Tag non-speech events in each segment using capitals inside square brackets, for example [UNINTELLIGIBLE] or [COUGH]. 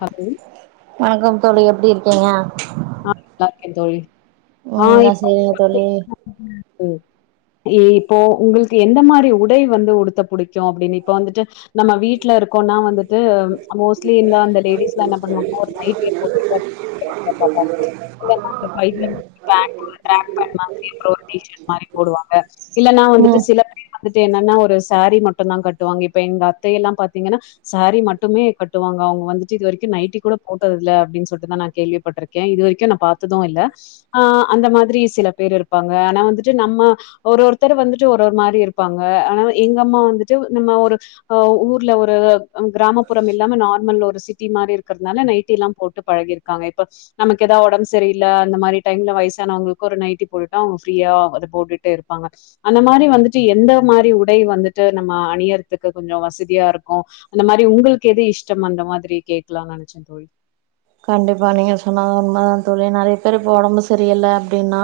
Hello வணக்கம் தோழி எப்டி இருக்கீங்க ஆ நல்லாருக்கே தோழி ம் ஆ சேரிங்க தோழி ம் இ இப்போ உங்களுக்கு எந்த மாரி உடை வந்து உடுத்த பிடிக்கு அப்டினு இப்ப வந்துட்டு நம்ம வீட்ல இருக்கோனா வந்துட்டு மோஸ்ட்லி என்ன அந்த லேடிஸ்லா என்ன பண்ணுவாங்கனா ஒரு நைட்டிய போட்டுட்டு இல்லன்னா அந்த பைஜன் பேண்ட் [UNINTELLIGIBLE] மா ட்ராக் பான்ட் மாதிரி அப்புற ஒரு டீ ஷர்ட் மாரி போடுவாங்க இல்லன்னா வந்துட்டு ம் சில வந்துட்டு என்னன்னா ஒரு சாரி மட்டுந்தா கட்டுவாங்க இப்ப எங்க அத்தயல்லா பாத்தீங்கன்னா சாரி மட்டுமே கட்டுவாங்க அவுங்க வந்துட்டு இது வரைக்கு நைட்டி கூட போட்டதில்ல அப்டின் சொல்ட்டுதா நா கேள்விபட்ரு கே இது வரைக்கு நா பாத்தது இல்ல ஆ அந்த மாதிரி சில பேர் இருப்பாங்க ஆனா வந்துட்டு நம்ம ஒரு ஒருத்தர் வந்துட்டு ஒரு ஒரு மாரி இருப்பாங்க ஆனா எங்க அம்மா வந்துட்டு நம்ம ஒரு அ ஊர்ல ஒரு கிராமப்புறம் இல்லாம நார்மல் ஒரு சிட்டி மாரி இருக்கறனால நைட்டி எல்லா போட்டு பழகிருப் காங்க இப்ப நமக்கு எதா ஒடம்பு சரியில்ல அந்த மாரி டைம்ல வயசானவங்களுக்கு ஒரு நைட்டி போட்டுட்டா அவுங்க ஃப்ரீயா அத போட்டுட்டு இருப்பாங்க அந்த மாரி வந்துட்டு எந்த மாரி உடை வந்துட்டு நம்ம அணியறதுக்கு கொஞ்ச வசதியா இருக்கு அந்த மாரி உங்களுக்கு எது இஷ்டம் அந்த மாதிரி கேட்கலான் நெனைச்சே தோழி கண்டிப்பா நீங்க சொன்னது உண்ம தா தோழி நெறைய பேரு இப்ப ஒடம்பு சரியில்ல அப்படின்னா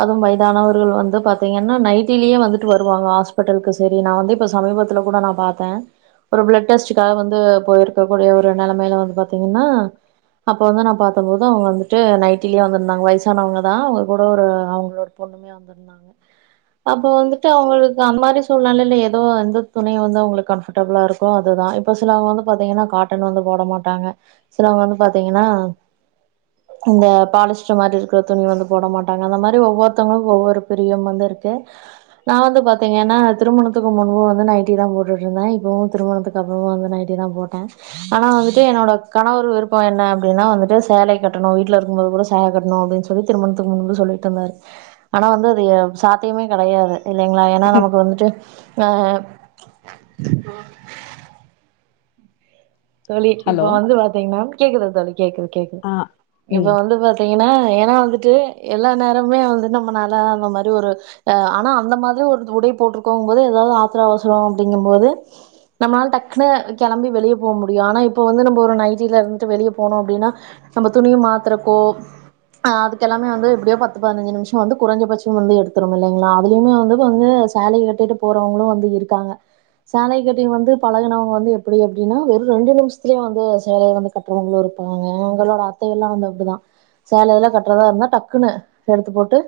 அதும் வயதானவர்கள் வந்து பாத்தீங்கன்னா நைட்டிலியே வந்துட்டு வருவாங்க ஆஸ்பட்டலுக்கு சரி நா வந்து இப்ப சமீபத்துல கூட நா பாத்த ஒரு பிளட் டெஸ்டுக்காக வந்து போயிருக்கக்க கூடிய ஒரு நெலமையில வந்து பாத்தீங்கன்னா அப்ப வந்து நா பாத்தம்போது அவங்க வந்துட்டு நைட்டிலயே வந்திருந்தாங்க வயசானவங்க தா அவங்க கூட ஒரு அவங்களோட ஒரு பொண்ணு யே வந்திருந்தாங்க அப்ப வந்துட்டு அவங்களுக்கு அந்த மாரி சூழ்நிலல்ல ஏதோ அந்த துணியு வந்து அவங்களுக்கு கம்ஃப டபுளா இருக்கோ அதுதா இப்ப சிலவங்க வந்து பாத்தீங்கனா காட்டன் வந்து போட மாட்டாங்க சிலவங்க வந்து பாத் த்தீங்கனா இந்த பாலிஷ் ஷ்டர் மாரி இருகற துணி வந்து போட மாட்டாங்க அந்த மாரி ஒவ்வொருத்தவங்களு ஒவ்வொரு பிரியம் வந்து இருக்கு நா வந்து பாத்தீங்கன்னா திருமணத்துக்கு முன்பு வந்து நைட்டி தா போட்டுட்டு இருந்தே இப்பவு திருமணத்துக்கு அப்பறமா வந்து நைட்டிதா போட்டே ஆனா வந்துட்டு என்னோட கணவர் விருப் இப்ப என்ன அப்டின்னா வந்துட்டு சேலைய கட்டணு வீட்ல இருக்கும்போது கூட சேலை கட்டணு அப்டின்னு சொல்லி திருமணத்துக்கு முன்பு சொல்லிட்டு இருந்தாரு ஆனா வந்து அதியே சாத்தியமே கெடையாது இல்லைங்களா ஏன்னா நமக்கு வந்துட்டு ஆ தோழி இப்ப ஹலோ. வந்து பாத்தீங்கன்னா கேக்குது தோழி கேக்குது கேக்குது ஆ. இப்ப ம். வந்து பாத் தீங்கன்னா ஏன்னா வந்துட்டு எல்லா நேரமுமே வந்து நம்மநால அந்த மாரி ஒரு அ ஆனா அந்த மாதிரி ஒரு உடை போட்டிருக்கோங்கும்போது ஏதாவது ஆத்தரோ அவசரோ அப்டிங்கும் போது நம்மனால டக்குன்னு கெளம்பி வெளிய போ முடியு ஆனா இப்ப வந்து நம்ம ஒரு நைட்டில இருந்துட்டு வெளிய போனோ அப்டின்னா நம்ம துணிய மாத்தறக்கோ ஆ அதுக்கெல்லாமே வந்து எப்டியோ பத்து பதினஞ்சி நிம்ஷோ வந்து குறைஞ்ச பட்சம் வந்து எடுத்துரும் இல்லைங்களா அதுலயுமே அந்த இது வந்து சேலைய கட்டிட்டு போறவங்களு வந்து இருக்காங்க சேலைய கட்டி வந்து பழகுனவங்க வந்து எப்டி எப்டின்னா வெரு ரெண்டு நிமிஷத்துலயே வந்து சேலய வந்து கட்டுறவங்களு இருக்குறாங்க எங்களோட அத்தையெல்லா வந்து அப்டிதா சேலையல்லா கட்றதா இருந்தா டக்குன்னு எடுத்து போட்டு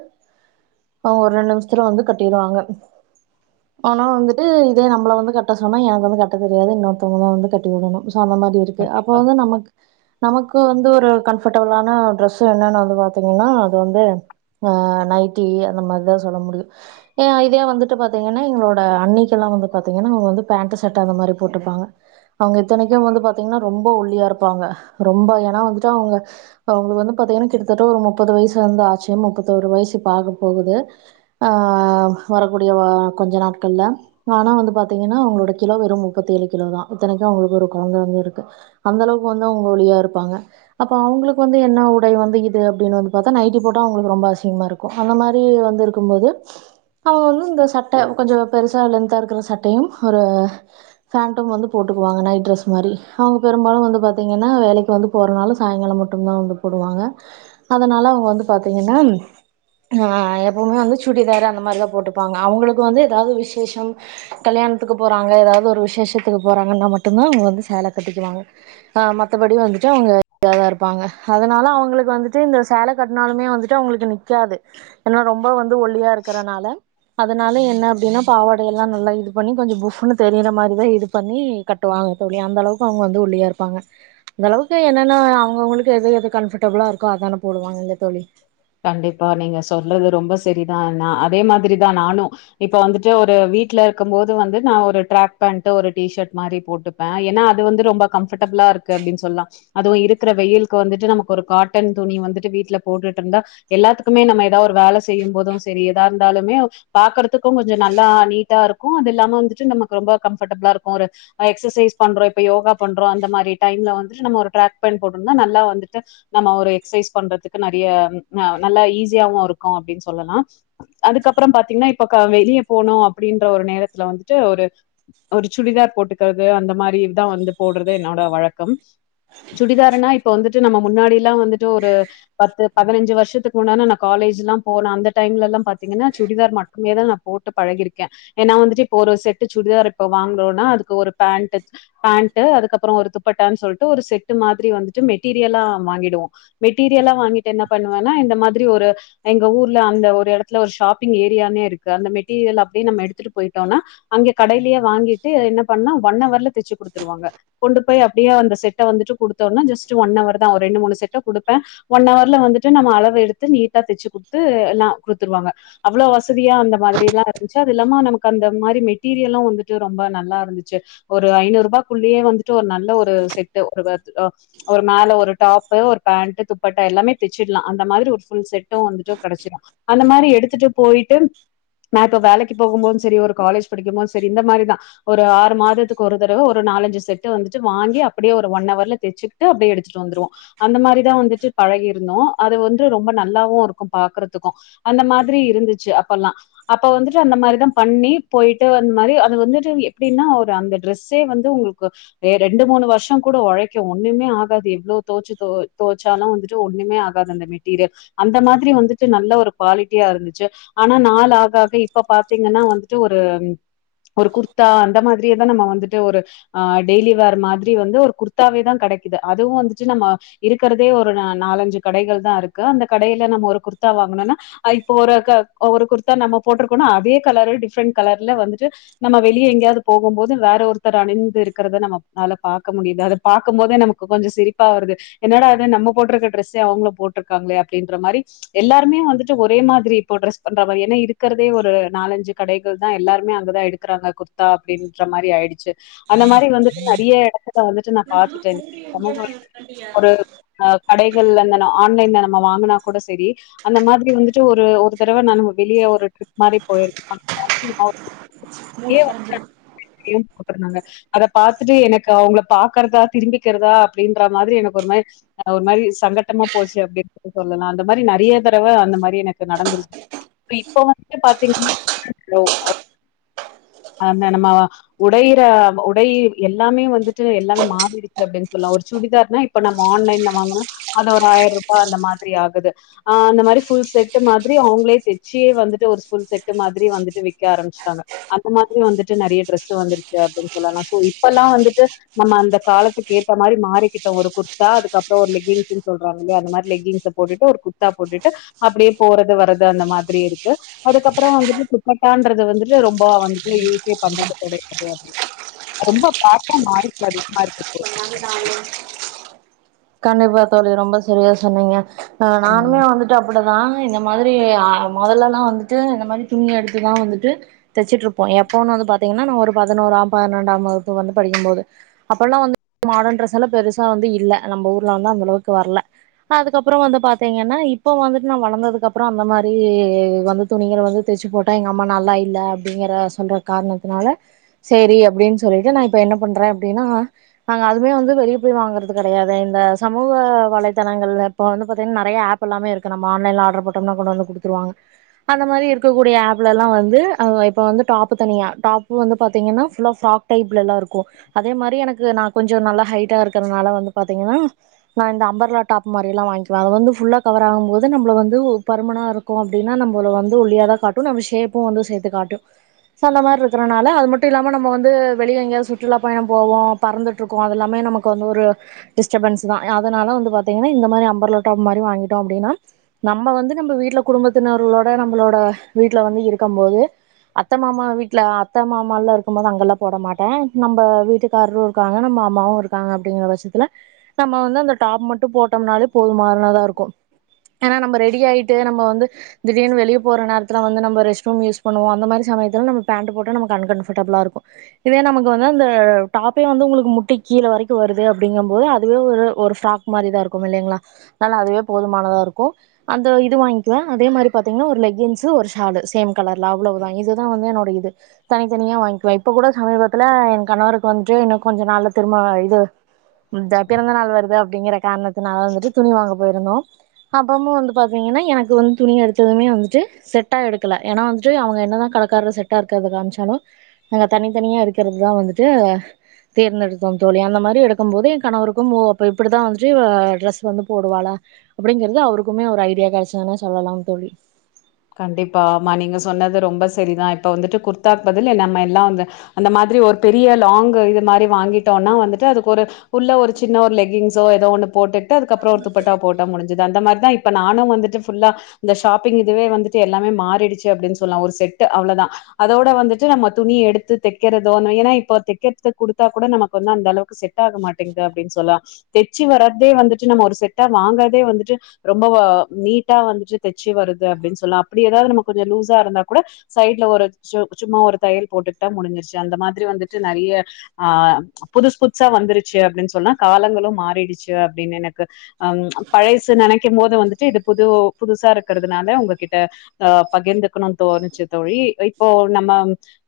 அவுங்க ஒரு ரெண்டு நிமிஷத்துல வந்து கட்டிருவாங்க ஆனா வந்துட்டு இதே நம்மள வந்து கட்ட சொன்னா எனக்கு வந்து கட்ட தெரியாது இன்னொருத்தவங்க தா வந்து கட்டி விடணு சோ அந்த மாரி இருக்கு அப்ப கண்டிப்பா. வந்து நமக்கு நமக்கு வந்து ஒரு கம்ஃபர்டபிளான டிரெஸ் என்னன்னு வந்து பாத்தீங்கன்னா அது வந்து ஆ நைட்டி அந்த மாரிதா சொல்ல முடியு ஏ இதே வந்துட்டு பாத்தீங்கன்னா எங்களோட அன்ணிக்குல்லா வந்து பாத்தீங்கன்னா அவங்க வந்து பேண்ட ஷர்ட் அந்த மாரி போட்டுப்பாங்க அவுங்க இத்தனைக்கு வந்து பாத்தீங்கன்னா ரொம்ப ஒல்லியா இருப்பாங்க ரொம்ப ஏன்னா வந்துட்டு அவுங்க இப்ப அவுங்களுக்கு வந்து பாத்தீங்கன்னா கிட்டத்தட்ட ஒரு முப்பது வயசு வந்து ஆச்சி முப்பத்தோரு வயசு இப்ப ஆக போகுது ஆ வரக்கூடிய கொஞ்ச நாட்கள்ல ஆனா வந்து பாத்தீங்கன்னா அவுங்களோட கிலோ வெறு முப்பத்தி ஏழு கிலோதா இத்தனைக்கு அவுங்களுக்கு ஒரு கொழந்த வந்து இருக்கு அந்த அளவுக்கு வந்து அவங்க ஒலியா இருப்பாங்க அப்ப அவுங்களுக்கு வந்து என்ன உடை வந்து இது அப்டின்னு வந்து பாத்தா நைட்டி போட்டா அவுங்களுக்கு ரொம்ப அசிங்கமா இருக்கு அந்த மாரி வந்து இருக்கும் போது அவுங்க வந்து இந்த சட்டை கொஞ்சோ பெருசா லென்தா இருக்குற சட்டையும் ஒரு சாப்டோம் வந்து போட்டுக்குவாங்க நைட் ட்ரெஸ் மாரி அவுங்க பெரும்பாலு வந்து பாத்தீங்கன்னா வேலைக்கு வந்து போறனால சாயங்காலம் மட்டுந்தா வந்து போடுவாங்க அதனால அவுங்க வந்து பாத்தீங்கன்னா ஆ எப்பவுமே வந்து சுடிதாரு அந்த மாரிதா போட்டுப்பாங்க அவுங்களுக்கு வந்து ஏதாவது விசேஷம் கல்யாண த்துக்கு போறாங்க ஏதாவது ஒரு விசேஷத்துக்கு போறாங்கன்னா மட்டுந்தா அவுங்க வந்து சேல கட்டிக்குவாங்க ஆ மத்தபடி வந்துட்டு அவுங்க இதாதா இருப்பாங்க அதனால அவுங்களுக்கு வந்துட்டு இந்த சேல கட்டுனாலுமே வந்துட்டு அவுங்களுக்கு நிக்காது ஏன்னா ரொம்ப வந்து ஒல்லியா இருக்கறனால அதனால என்ன அப்டின்னா பாவடை எல்லா நல்லா இது பண்ணி கொஞ்சோ புப்புன்னு தெரியிற மாரிதா இது பண்ணி கட்டுவாங்க தோழி அந்த அளவுக்கு அவுங்க வந்து ஒல்லியா இருப்பாங்க அந்தளவுக்கு என்னென்னா அவுங்கவுங்களுக்கு எது எது கம்ஃபர்டபிளா இருக்கோ அதான போடுவாங்க இல்ல தோழி கண்டிப்பா நீங்க சொல்றது ரொம்ப செரிதா நா அதே மாதிரிதா நானு இப்ப வந்துட்டு ஒரு வீட்ல இருக்கும் போது வந்து நா ஒரு ட்ராக் பேண்ட் ஒரு டீஷர்ட் மாரி போட்டுப் பே ஏன்னா அது வந்து ரொம்ப கம்ஃபர்டபிளா இருக்கு அப்டின் சொல்லலா அதுவு இருக்குற வெயிலுக்கு வந்துட்டு நமக்கு ஒரு காட்டன் துணி வந்துட்டு வீட்ல போட்டுட்டு இருந்தா எல்லாத்துக்குமே நம்ம ஏதாவது ஒரு வேலை செய்யும் போது செரி ஏதா இருந்தாலுமே பாக்குறதுக்கு கொஞ்சோ நல்லா நீட்டா இருக்கு அது இல்லாம வந்துட்டு நமக்கு ரொம்ப கம்ஃபர்டபிளா இருக்கு ஒரு ஆ எக்சசைஸ் பண்றோ இப்ப யோகா பண்றோ அந்த மாரி டைம்ல வந்துட்டு நம்ம ஒரு ட்ராக் பேண்ட் போட்ருந்தா நல்லா வந்துட்டு நம்ம ஒரு எக்ஸ்சைஸ் ‌பண்றதுக்கு நறைய‌ நல்லா ஈசியாவு இருக்கூ அப்டின் சொல்லலா அதுக்கப்பறம் பாத்தீங்கன்னா இப்ப கா வெளியே போனோ அப்டின்ற ஒரு நேரத்துல வந்துட்டு ஒரு ஒரு சுடிதார் போட்டுக்கறது அந்த மாரிதா வந்து போடுறது என்னோட வழக்கம் சுடிதாருனா இப்ப வந்துட்டு நம்ம முன்னாடி எல்லாம் வந்துட்டு ஒரு பத்து பதினஞ்சு வருஷத்துக்கு முன்னானே நா காலேஜ்ல்லாம் போன அந்த டைம்ல எல்லாம் பாத்தீங்கன்னா சுடிதார் மட்டுமே தா நா போட்டு பழகிருக்கேன் ஏன்னா வந்துட்டு இப்ப ஒரு செட்டு சுடிதார் இப்ப வாங்குறோனா அதுக்கு ஒரு பேண்டூ பேண்ட்டு அதுக்கப்பறம் ஒரு துப்பட்டான்னு சொல்லிட்டு ஒரு செட்டு மாதிரி வந்துட்டு மெட்டீரியலா வாங்கிடுவோ மெட்டீரியலா வாங்கிட்டு என்ன பண்ணுவன்னா இந்த மாதிரி ஒரு எங்க ஊர்ல அந்த ஒரு எடத்துல ஒரு ஷாப்பிங் ஏரியானே இருக்கு அந்த மெட்டீரியல அப்டியே நம்ம எடுத்துட்டு போயிட்டோனா அங்கே கடையிலேயே வாங்கிட்டு என்ன பண்ணா ஒன் அவர்ல தெச்சு குடுத்துருவாங்க கொண்டு போய் அப்டியே அந்த செட்ட வந்துட்டு குடுத்தோனா ஜஸ்ட் ஒன் அவர் தா ஒரு ரெண்டு மூணு செட்ட குடு அ ஒன் அவர்ல வந்துட்டு நம்ம அளவு எடுத்து நீட்டா தெச்சு குடுத்து எல்லா குடுத்துருவாங்க அவ்ளோ வசதியா அந்த மாதிரி எல்லா இருந்துச்சு அது இல்லாம நமக்கு அந்த மாரி மெட்டீரியலு வந்துட்டு ரொம்ப நல்லா இருந்துச்சு ஒரு ஐநூறு ரூபா குள்ளேயே வந்துட்டு ஒரு நல்ல ஒரு செட்டு ஒரு ஒரு மேல ஒரு டாப்பு ஒரு பேண்ட்டு துப்பட்டா எல்லாமே தெச்சிட்லா அந்த மாதிரி ஒரு ஃபுல் செட்டும் வந்துட்டு கெடச்சிரு அந்த மாரி எடுத்துட்டு போயிட்டு நா இப்போ வேலைக்கி போகும்போது செரி ஒரு காலேஜ் படிக்கும்போது செரி இந்த மாரிதா ஒரு ஆறு மாதத்துக்கு ஒரு தடவ ஒரு நாலஞ்சு செட்டு வந்துட்டு வாங்கி அப்டியே ஒரு ஒன் அவர்ல தெச்சிரு ட்டு அப்டியே எடுத்துட்டு வந்துருவோ அந்த மாரிதா வந்துட்டு பழகி இருந்தோ அது வந்து ரொம்ப நல்லாவு இருக்கும் பாக்கறதுக்கூ அந்த மாதிரி இருந்துச்சு அப்பல்லா அப்ப வந்துட்டு அந்த மாரிதா பண்ணி போயிட்டு அந்த மாரி அது வந்துட்டு எப்டின்னா ஒரு அந்த ட்ரெஸ் ட்ரெஸ்சே வந்து உங்குளுக்கு ரெண்டு மூணு வருஷோங் கூட ஒழைக்கும் ஒண்ணுமே ஆகாது எவ்ளோ தோச்சு தோ தோச்சாலு வந்துட்டு ஒண்ணுமே ஆகாது அந்த மெட்டீரியல் அந்த மாதிரி வந்துட்டு நல்ல ஒரு குவாலிட்டியா இருந்துச்சு ஆனா நாள் ஆக ஆக இப்ப பாத்தீங்கன்னா வந்துட்டு ஒரு ஒரு குர்த்தா அந்த மாதிரியேதா நம்ம வந்துட்டு ஒரு ஆ டெய்லி வேர் மாதிரி ஒரு குர்தாவேதா கெடைக்குது அதுவு வந்துட்டு நம்ம இருக்கறதே ஒரு நாலஞ்சு கடைகள் தா இருக்கு அந்த கடையில நம்ம ஒரு குர்த்தா வாங்கணுனா ஆ இப்ப ஒரு ஒரு குர்த்தா நம்ம போடிருக்கோனா அதே கலரு டிஃப்ரெண்ட் கலர்ல வந்துட்டு நம்ம வெளியே எங்கேயாவ்து போகும் போது வேற ஒருத்தர் அணிந்து இருக்கிறத நம்மால பாக்க முடியுது அத பாக்கும் போதே நமக்கு கொஞ்சொ சிரிப்பா வருது என்னடா இது நம்ப போட்ருக்க டிரெஸ்ஸே அவுங்களும் போட்ருக்காங்களே அப்டின்ற மாரி எல்லாருமே வந்துட்டு ஒரே மாதிரி இப்போ டிரஸ் பண்ற மாரி ஏன்னா இருக்கிறதே ஒரு நாலஞ்சு கடைகள் தான் எல்லாருமே அங்கதா எடுத் க்குறாங்க குர்தா அப்டின்ற மாரி ஆயிடுச்சி அந்த மாரி வந்துட்டு நறைய எடத்துல வந்துட்டு நா பாத்துட்டே சமூக ஒரு அ கடைகள்லந்தனா ஆன்லைன்ல நம்ம வாங்குனா கூட செரி அந்த மாதிரி வந்துட்டு ஒரு ஒரு தடவ நானு வெளியே ஒரு ட்ரிப் மாதிரி போயிரு [UNINTELLIGIBLE] [INAUDIBLE] போட்ருந்தாங்க அத பாத்துட்டு எனக்கு அவுங்கள பாக்கறதா திரும்பிக்கறதா அப்டின்ற மாதிரி எனக்கு ஒரு மாதரி ஒரு மாதரி சங்கட்டமா போச்சு அப்டி சொல்லலா அந்த மாரி நறைய தடவ அந்த மாரி எனக்கு நடந்துருச்சு இப்ப வந்து பாத்தீங்கன்னா [INAUDIBLE] ந்த நம்ம உடையிற உடை எல்லாமே வந்துட்டு எல்லாமே மாறிருக்கு அப்டின் சொல்லலா ஒரு சுடிதார்னா இப் இப்ப நம்ம ஆன்லைன்ல வாங்கனா அத ஒரு ஆயிரம் ரூபாய் அந்த மாதிரி ஆகுது ஆ அந்த மாதிரி ஃபுல் செட் மாதிரி அவுங்களே தெச்சியே வந்துட்டு ஒரு ஃபுல் செட் மாதிரி வந்துட்டு விக்க ஆரம்பிச்சட்டாங்க அந்த மாதிரி வந்துட்டு நறைய டிரெஸ் வந்துருச்சு அப்பிடின்னு சொல்லலாம் சோ இப்பெல்லாம் வந்துட்டு நம்ம அந்த காலத்துக்கு ஏத்த மாதிரி மாறிக்கிட்டோம் ஒரு குர்த் குர்தா அதுக்கப்பற ஒரு லெகின்ஸ் சொல்றாங்களே அந்த மாதிரி லெகின்ஸ போட்டு குர்த்தா போட்டுட்டு அப்பிடியே போறது வர்றது அந்த மாதிரி இருக்கு அதுக்கப்புறம் வந்துட்டு துப்பட்டான்றது வந்துட்டு ரொம்ப வந்துட்டு யூஸே பண்ணது கெடையாது அப்பட ரொம்ப பாப்பா நாய்ஸ் அதிகமா இருக்குது [INAUDIBLE] கண்டிப்பா தோழி ரொம்ப செரியா சொன்னீங்க ம். நானுமே வந்துட்டு இங்க அப்பிடிதான் இந்த மாதிரி மொதல்ல எல்லாம் வந்துட்டு இந்த மாதிரி துணி எடுத்துதான் வந்துட்டு தைச்சுட்டு இருப்போம் எப்போன்னு வந்து பாத்தீங்கன்னா நம்ப ஒரு பதினோராம் பன்னினெண்டாம் வகுப்பு படிக்கும்போது அப்பறமா எல்லாம் வந்து மாடர்ன் ட்ரெஸ் எல்லாம் பெருசா வந்தது இல்ல நம்ம ஊர்ல வந்து அந்த அளவுக்கு வரல அதுக்கப்புறம் வந்து பாத்தீங்கன்னா இப்ப வந்துட்டு நான் வளந்ததுக்கு அப்புறம் அந்த மாதிரி வந்து துணிங்கள வந்து தைச்சு போட்டா எங்க அம்மா நல்லா இல்ல அப்டின்ற காரணத்தினால செரி அப்பிடின்னு சொல்லிட்டு நான் இப்ப என்ன பண்றேன் அப்பிடின்னா நாங்க ஆல்ரெடி வந்து வெளிய போயி வாங்குறது கெடையாது இந்த சமூக வலைதளங்கள் இப்ப வந்து பாத்தீங்கன்னா நறைய ஆப் இப்பல்லாமே இருக்கு நம் ஆன்லைன்ல ஆர்டர் பட்டோம்னா கொண்டு வந்து குடுத்துருவாங்க அந்த மாரி இருக்கக்கூடிய ஆப்ல எல்லாம் வந்து ஆ இப்ப வந்து டாப்பு தனியா டாப் பூ வந்து பாத்தீங்கன்னா ஃபுல்லாாக் சாப்ட் டைப்லல்லா இருக்கும் அதே மாரி எனக்கு நா கொஞ்சோ நல்லா ஹைட்டா இருக்கறதுனால வந்து பாத்தீங்கன்னா நான் இந்த அம்பர்லா டாப் மாதிரில்லாம் வாங்கிலாம் அது வந்து ஃபுல்லா கவர் ஆகும்போது நம்மள வந்து பருமனா ஓ அப்பிடின்னா நம்மள வந்து ஒல்லியா தான் காட்டும் நம்ம ஷேப்பும் வந்து சேத்து காட்டும் சொல்ற மாரி இருக்கிறனால அது மட்டு இல்லாம நம்ம வந்து வெளிய எங்கயாவ சுற்றுலா பயணம் போவோ பறந்து ட்டுருக்கோ அதெல்லாமே நமக்கு அது ஒரு டிஸ்டர்பன்ஸ் தான் அதனால வந்து பாத்தீங்கன்னா இந்த மாரி அம்பர்லா டாப் மாரி வாங்கிட்டோம் அப்பிடின்னா நம்ம வந்து நம்ம வீட்ல குடும்பத்தினர்களோட நம்பளோட வீட்ல வந்து இருக்கும் போது அத்த மாமா வீட்ல அத்த மாமா எல்லாம் இருக்கும் போது அங்கெல்லாம் போட மாட்டேன் நம்ம வீட்டுக்கார கவனி மாமாவு இருக்காங்க அப்டிங்கிற பட்சத்துல நம்ம வந்து அந்த டாப் மட்டும் போட்டோம்னாலே போது மாறினதா இருக்கும் ஏன்னா நம்ம ரெடி ஆயிட்டு ட்டு நம்ப வந்து திடீர்னு வெளிய போற நேரத்துல வந்து நம்ம ரெஸ் ரூம் யூஸ் பண்ணுவோ அந்த மாறி சமயத்துல நம்ம பேண்ட் போட்டா நம்ம அன் கம் கம்பர்டபுளா இருக்கும் இதுவே நமக்கு வந்து அந்த டாப் இப்பயே வந்து உங்களுக்கு முட்டி கீழே வரைக்கும் வருது அப்டிங்கும் போது அதுவே ஒரு ஒரு ஃப்ராக் மாறி தான் இருக்கும் இல்லைங்களா அதனால அதுவே போதுமானதா இருக்கோ அந்த இது வாங்கிக்குவேன் அதே மாறி பாத்தீங்கன்னா ஒரு லெகின்ஸ் ஒரு ஷாலு சேம் கலர்ல அவ்ளவு தான் இதுதான் வந்து என்னோடைய இது தனித்தனியா வாங்கிகிவேன் இப்ப கூட சமீபத்துல என் கணவருக்கு வந்துட்டு இன்னும் கொஞ்சம் நாள்ல திரும்ப இது பிறந்த நாள் வருது அப்டிங்கிற காரணத் னால வந்துட்டு துணி வாங்க போயிருந்தோம் அப்பமா வந்து பாத்தீங்கன்னா எனக்கு வந்து துணி எடுத்ததுமே வந்துட்டு செட்டா எடுக்கல ஏன்னா வந்துட்டு அவுங்க என்னதான் கடக்கார செட் மெட்டா இருக்கிறது காமிச்சாலும் அங்க தனித்தனியா இருக்கறது தான் வந்துட்டு தேர்ந்தெடுத்தோம் தோழி அந்த மாதிரி எடுக்கும் போது என் கணவருக்கும் அப்ப இப்பிடிதான் வந்துட்டு இவ டிரெஸ் வந்து போடுவாளா அப்பிடிங்கறது அவருக்குமே ஒரு ஐடியா கடைச்சதுன்னு சொல்லலாம் தோழி கண்டிப்பா ஆமா நீங்க சொன்னது ரொம்ப செரிதான் இப்ப வந்துட்டு குர்த்தாக்கு பதில் நம்ம எல்லாம் வந்து அந்த மாதிரி ஒரு பெரிய லாங் இது மாறி வாங்கிட்டோம்னா வந்துட்டு அதுக்கு ஒரு உள்ள ஒரு சின்ன ஒரு லெகின்ஸோ ஏதோ ஒன்னு போட்டு டு அதுக்கப்பறஒரு துப்பாட்டாவ போட்டா முடுஞ்சுது அந்த மாரி தா இப்ப நானு வந்துட்டு ஃபுல்லா இந்த ஷாப்பிங் இதுவே வந்துட்டு எல்லாமே மாறிடுச்சு அப்டின்னு சொல்லலா ஒரு செட் அவ்ளோதா அதோட வந்துட்டு நம்ம துணி எடுத்து தக்கிறதோ ஏனா இப்ப தக்கிறதுக்கு குடுத்தா கூட நமக்கு வந்து அந்த அளவுக்கு செ ட்டாக மாட்டேங்கிது அப்டின்னு சொல்லா தச்சு வராதே வந்துட்டு நம்ம ஒரு செட்டா வாங்குறதே வந்துட்டு ரொம்ப வ நீட்டா வந்துட்டு தச்சு வருது அப்டின்னு சொல்லா அப்பிடி ஏதாவது நம்ம கொஞ்ச லூஸா இருந்தா கூட சைட்ல ஒரு சு சும்மா ஒரு தையல் போட்டுட்டா முடிஞ்சிருச்சு அந்த மாதிரி வந்துட்டு நெறைய ஆ புதுசுபுதுசா வந்துருச்சு அப்டின்னு சொன்னா காலங்களு மாறிடுச்சு அப்டின்னு எனக்கு அ ம் பழைசு நெனைக்கும் போது வந்துட்டு இது புது புதுசா இருக்கிற துனால உங்ககிட்ட அ பகிர்ந்துக்கணுனு தோணுச்சு தோழி இப்போ நம்ம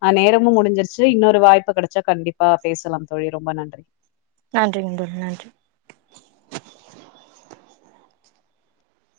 ஆ நேரமு முடிஞ்சிருச்சு இன்னொரு வாய்ப்பு கெடைச்சா கண்டிப்பா பேசலா தோழி ரொம்ப நன்றி நன்றிங்க தோழி நன்றி